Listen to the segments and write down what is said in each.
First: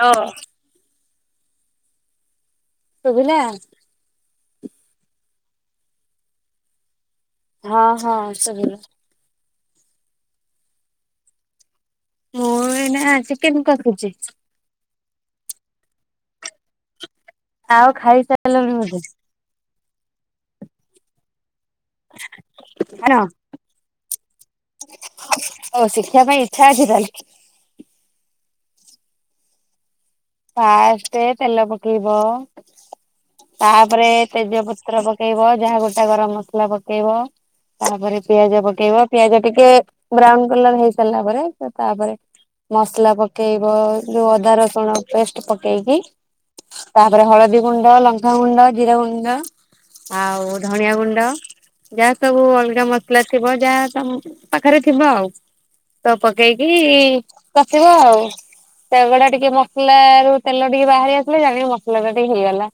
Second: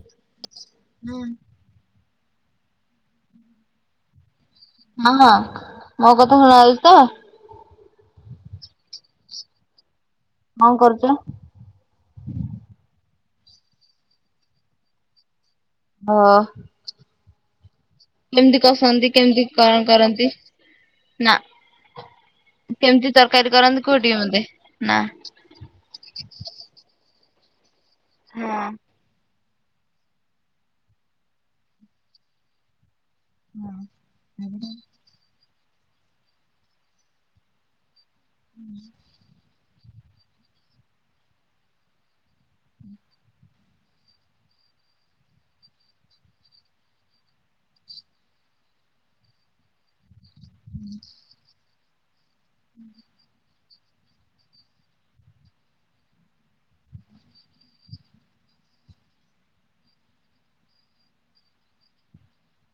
ହଁ। ହଁ। ଶୁଭିଲା? ହଁ ହଁ। ମୋ କଥା ଶୁଣା ଯାଉଛି ତ? ହଁ ହଁ ସୁବିଲା। କଣ କରୁଚ? ମୁଁ ଏଇନା ଚିକେନ କଷୁଛି। ହଁ। ଆଉ କେମିତି ଖାଇସାରିଲଣି ବୋଧେ କସନ୍ତି? କେମିତି କଣ କରନ୍ତି? ନା କେମିତି ନା ତରକାରୀ କରନ୍ତି କୁହ ଟିକେ ମତେ। ନା ହଉ ଶିଖିବା ପାଇଁ ଇଛା ଅଛି ତାହାଲେ। ହଁ। ଫାଷ୍ଟ ତେଲ ପକେଇବ, ତାପରେ ତେଜ ପତ୍ର ପକେଇ ପକେଇବ, ଯାହା ଗୋଟା ଗରମ ମସଲା ପକେଇବ, ତାପରେ ପିଆଜ ପକେଇବ, ପିଆଜ ଟିକେ ଟିକେ ବ୍ରାଉନ କଲର ହେଇ ସାରିଲା ପରେ, ତ ତାପରେ ମସଲା ପକେଇବ, ଯୋଉ ଅଦା ରସୁଣ ପେଷ୍ଟ ପକେଇକି ତାପରେ ହଳଦୀ ଗୁଣ୍ଡ, ଲଙ୍କା ଗୁଣ୍ଡ, ଜିରା ଗୁଣ୍ଡ ଆଉ ଧଣିଆ ଗୁଣ୍ଡ, ଯାହା ସବୁ ଅଲଗା ମସଲା ଥିବ ଯାହା ତମ ପାଖରେ ଥିବ ଆଉ। ତ ପକେଇକି କଷିବ ଆଉ। ପାଗଟା ଟିକେ ମ ମସଲା ରୁ ତେଲ ଟିକେ ବାହାରି ଆସିଲେ ଜାଣିବୁ ମସଲା ଟା ଟିକେ ହେଇଗଲା।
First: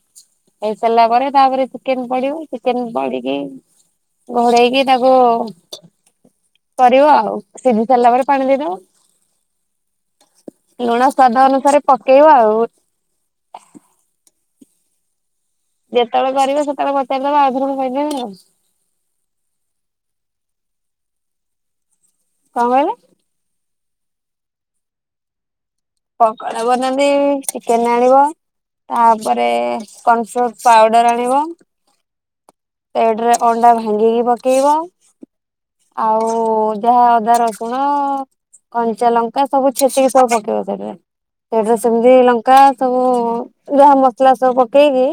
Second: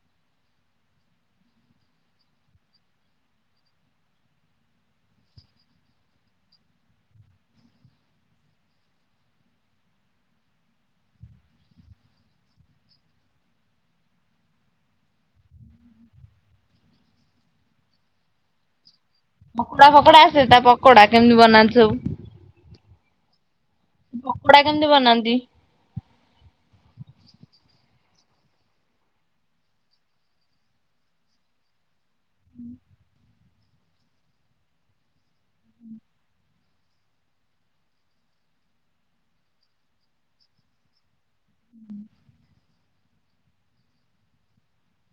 ହେଇ ସାରିଲା ପରେ ତାପରେ ଚିକେନ ପଡିବ। ଚିକେନ ପଡିକି ଘୋଡ଼େଇକି ତାକୁ କରିବ ଆଉ। ସିଝି ସାରିଲା ପରେ ପାଣି ଦେଇଦବ। ଲୁଣ ସ୍ଵାଦ ଅନୁସାରେ ପକେଇବ ଆଉ। ଯେତବେଳେ ପାରିବ ସେତବେଳେ ପଚାରିଦବ ଆଉଥରେ ମୁଁ କହିବେବି ନି। ପକୋଡା ଫକୋଡା ଆସେ? ତା ପକୋଡା କେମିତି ବନାନ୍ତି ସବୁ? କଣ କହିଲେ? ପକୋଡା କେମିତି ବନାନ୍ତି? ପକୋଡା ବନାନ୍ତି, ଚିକେନ ଆଣିବ ତାପରେ କନଫ୍ଲୋର ପାଉଡର ଆଣିବ, ହୁଁ। ଏଡରେ ଅଣ୍ଡା ଭାଙ୍ଗିକି ପକେଇବ। ଆଉ ଯାହା ଅଦାର ରସୁଣ କଞ୍ଚା ଲଙ୍କା ସବୁ ଛେଚିକି ସବୁ ପକେଇବ ସେଠରେ ସେଠରେ ସେମିତି ଲଙ୍କା ସବୁ ଯାହା ମସଲା ସବୁ ପକେଇକି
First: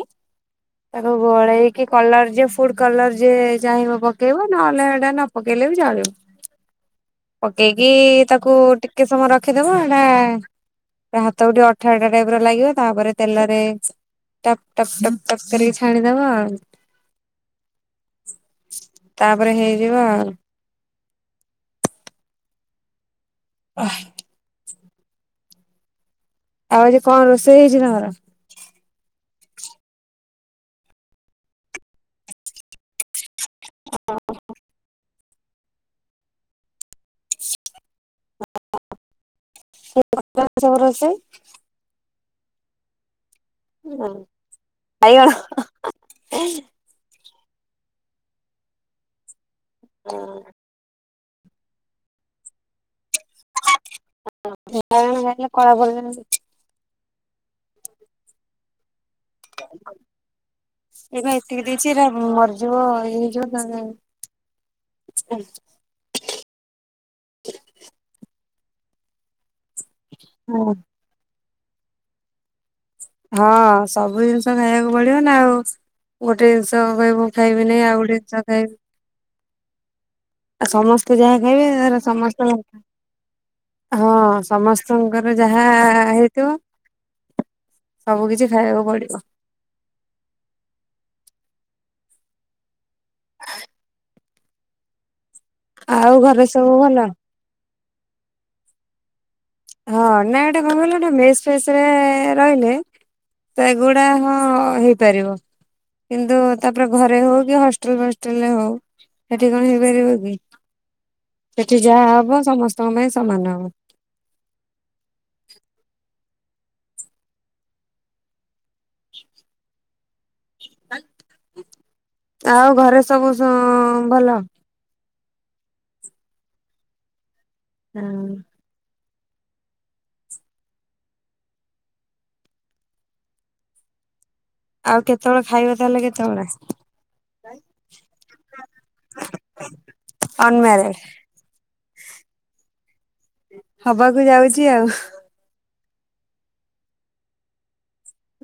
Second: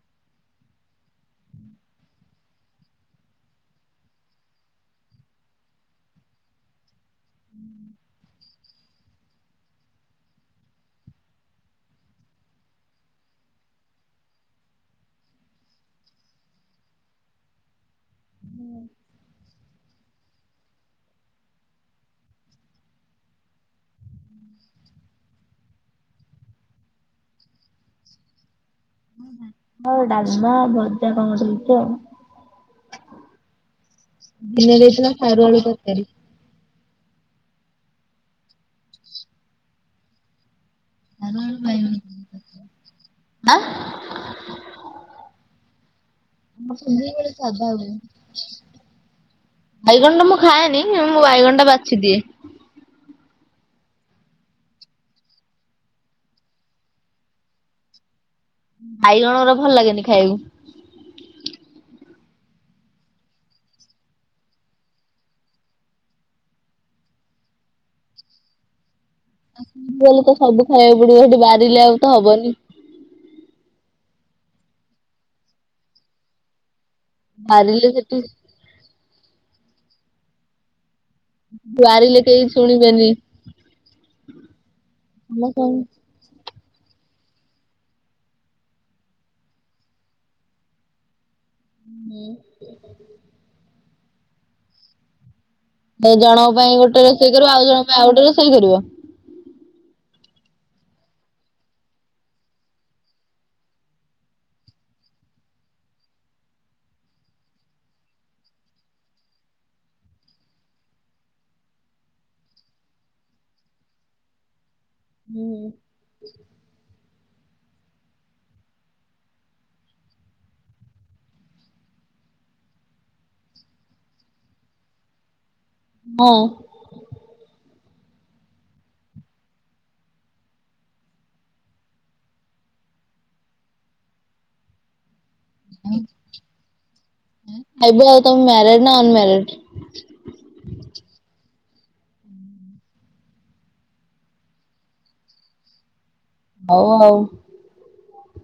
ତାକୁ ଗୋଳେଇକି କଲର ଯଏ ଫୁଡ କଲର ଯିଏ ଚାହିଁବ ପକେଇବ ନହେଲେ ଏଟା ନ ପକେଇଲେ ବି ଚଳିବ। ପକେଇକି ତାକୁ ଟିକେ ସମୟ ରଖିଦବ ଏଟା ଏଟା ହାତ କୁ ଟିକେ ଅଠା ଅଠା ଟାଇପ ର ଲାଗିବ ତାପରେ ତେଲରେ ଟପ୍ ଟପ୍ ଟପ୍ ଟପ୍ କରିକି ଛାଣିଦବ ଆଉ। ତାପରେ ହେଇଯିବ ଆଉ। ଅ [inaudible] ଆଉ ଆଜି କଣ ରୋଷେଇ ହେଇଛି ତମର? ଡାଲମା ଭଜା କଣ ଗୋଟେ ହାଇଥିବ। ଦିନରେ ହେଇଥିଲା ସରୁଆଳ ତରକାରୀ। ବର [inaudible] ହ ଭାଇ ଆଁ ହୁଁ ଆଇଗଣ [inaudible] ସବୁ ବେଳେ ସାଧା ହୁଏ। ବାଇଗଣଟା ମୁଁ ଖାଏନି ମୁଁ ବାଇଗଣଟା ବାଛିଦିଏ। ବାଇଗଣ ଖାଇଲେ କଳା ପଡ଼ିଯିବ। ଭାଇଗଣ ରା ଭଲ ଲାଗେନି ଖାଇବାକୁ। ଏବେ ଏତିକି ଦେଇଛି ଏରା ମରିଯିବ ଇଏ ହେଇଯିବ। ସେଠି ଗଲେ ତ ସବୁ ଖାଇବାକୁ ପଡିବ ସେଠି ବାହାରିଲେ ଆଉ ତ ହବନି। ହଁ ସବୁ ଜିନିଷ ଖାଇବାକୁ ପଡିବ ନା ଆଉ ଗୋଟେ ଜିନିଷ ଖାଇବ। ଖାଇବେନେଇ ବାରିଲେ ଆଉ ସେଠି ଟେ ଜନିଷ ଖାଇବି। ଆ ସମସ୍ତେ ଯାହା ଖାଇବେ ତାର ବାରିଲେ କେହି ସମସ୍ତେ ଭଲ। ଶୁଣିବେନି ହଁ ସମସ୍ତଙ୍କର ଯାହା ସମସ୍ତଙ୍କୁ ହେଇଥିବ। ସବୁ କିଛି ଖାଇବାକୁ ପଡିବ। ହ ହୁଁ। [inaudible] ଆଉ ଜଣଙ୍କ ଘରେ ସବୁ ପାଇଁ ଭଲ ଗୋଟେ ରୋଷେଇ କରିବ ଆଉ ଜଣଙ୍କ ପାଇଁ ଆଉ ଗୋଟେ ରୋଷେଇ କରିବ। ହଁ ନା ଏଟା କଣ କହିଲ ନା ମେସ୍ ଫେସରେ ରହିଲେ ତେଗୁଡାକ ହଁ ହେଇପାରିବ। କିନ୍ତୁ ତାପରେ ଘରେ ହଉ କି ହଷ୍ଟେଲ ଫଷ୍ଟେଲରେ ହଉ। ସେଠି କଣ ହେଇପାରିବ କି ସେଠି ଯାହା ହବ ସମସ୍ତଙ୍କ ପାଇଁ ସମାନ ହବ। ହୁଁ। ହ [inaudible] ଆଉ ଘରେ ସବୁ ସୁ ଭଲ। ହଁ। ହଁ। ଆଉ କେତେବେଳେ ଖାଇବା ତାହେଲେ କେତେବେଳେ? ଖାଇବୁ ଆଉ ତମେ ମ୍ୟାରେଡ ନା ଅନମ୍ୟାରେଡ? ଅନମ୍ୟାରେଡ। ହବାକୁ ଯାଉଛି ଆଉ। ହଉ ଆଉ।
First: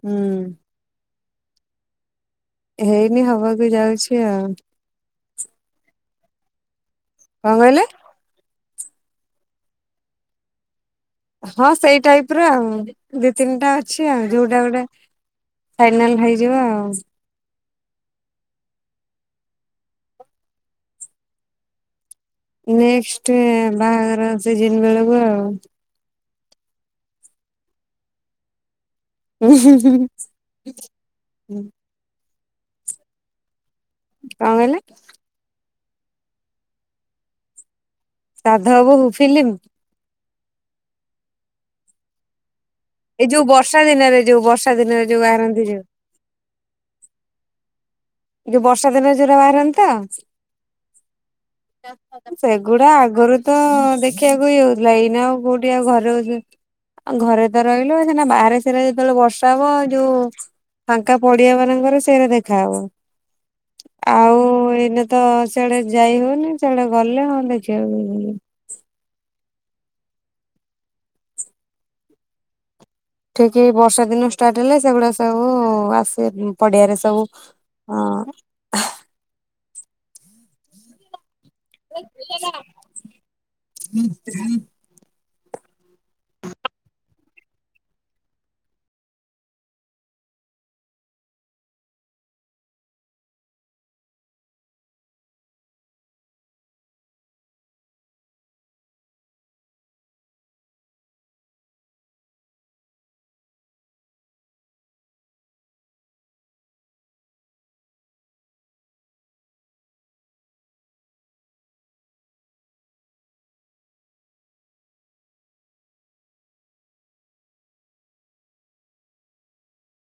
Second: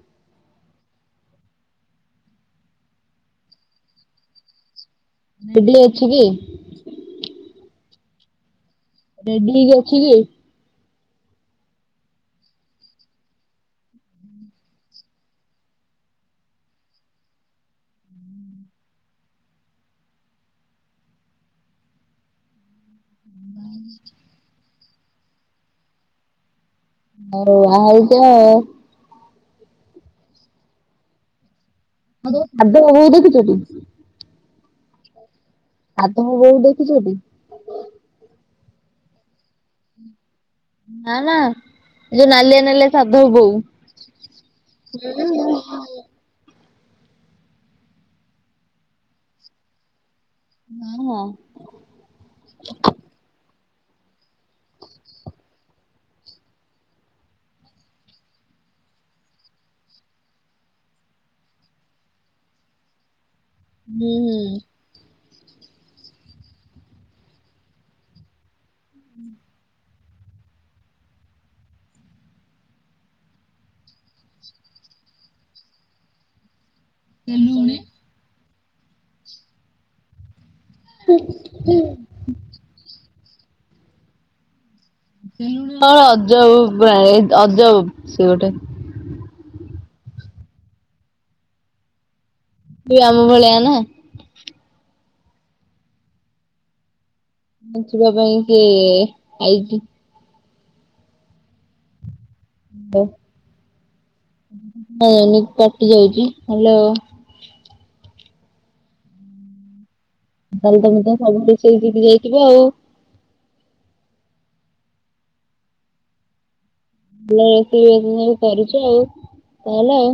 ହୁଁ। ହେଇନି ହବାକୁ ଯାଉଛି ଆଉ। ନେଗ୍ଲେ ଅଛି କି? କ କହିଲେ? ରେଡି ହେଇକି ଅଛି କି? ହଁ ସେଇ ଟାଇପର ଆଉ ଦି ତିନିଟା ଅଛି ଆଉ ଯୋଉଟା ଗୋଟେ ଫାଇନାଲ ହେଇଯିବ ଆଉ। ନେକ୍ସଟ ବାହାଘର ସିଜିନି ବେଳକୁ ଆଉ। ଆ ଆ ହେଉଛ [unintelligible] ଉଁ ହୁଁ ହୁଁ ହୁଁ। ହଁ ତ ଖା୍ୟ ହଉ ଦେଖିଛ [unintelligible] କ କହିଲେ? ସାଧବ ବୋହୁ ଦେଖିଛ ଟି? ସାଧବବୋହୂ ଫିଲ୍ମି? ନା ନା ଏ ଯୋଉ ନାଲିଆ ନାଲିଆ ସାଧବ ଏଇ ଯୋଉ ବୋହୂ। ବର୍ଷା ଦିନରେ ଯୋଉ ବର୍ଷା ଦିନରେ ଯୋଉ ହୁଁ ହୁଁ ହୁଁ। ବାହାରନ୍ତି ଯୋଉ ଏଇ ଯଉ ବର୍ଷା ଦିନରେ ଜୋରୋ ବାହାରନ୍ତି ତ? ହଁ ହଁ। ସେଗୁଡା ଆଗରୁ ତ ଦେ ଦେଖିବାକୁ ଇଏ ହଉଥିଲା ଏଇନା ଆଉ କୋଉଠି ଆଉ ଘରେ ଆ ଘରେ ତ ରହିଲୁ ସେନା ବାହାରେ ସେରା ଯେତେବେଳେ ବର୍ଷା ହବ ଯୋଉ ଫାଙ୍କା ପଡିଆ ମାନଙ୍କର ସେରେ ଦେଖାହବ। ଆଉ ହୁଁ। ଏଇନେ ତ ସିଆଡେ ଯାଇ ହଉନି ସେଆଡେ ଗଲେ ହ ଦେଖିବାକୁ ହୁଁ। ଠିକ ବର୍ଷା ଦିନ ଷ୍ଟାର୍ଟ ହେଲେ ସେଗୁଡା ସବୁ ଆସିବେ ପଡିଆରେ ସବୁ ହ ହଁ ହୁଁ [inaudible] ହୁଁଁ [inaudible] [unintelligible] ଅଜବ ଅଜବ ସେ ଗୋଟେ ବି ଆମ ଭଳିଆ ନା। ବଞ୍ଚିବା ପାଇଁ ସିଏ ଆଇଚି। ହାଲୋ ଏମିତି କଟି ଯାଉଛି ହାଲୋ। ତାହେଲେ ତମେ ତ ସବୁ କିଛି ଜିତି ଯାଇଥିବ ଆଉ। ଭଲ ରୋଷେଇ ବାସ ସବୁ କରୁଛୁ ଆଉ ତାହେଲେ ଆଉ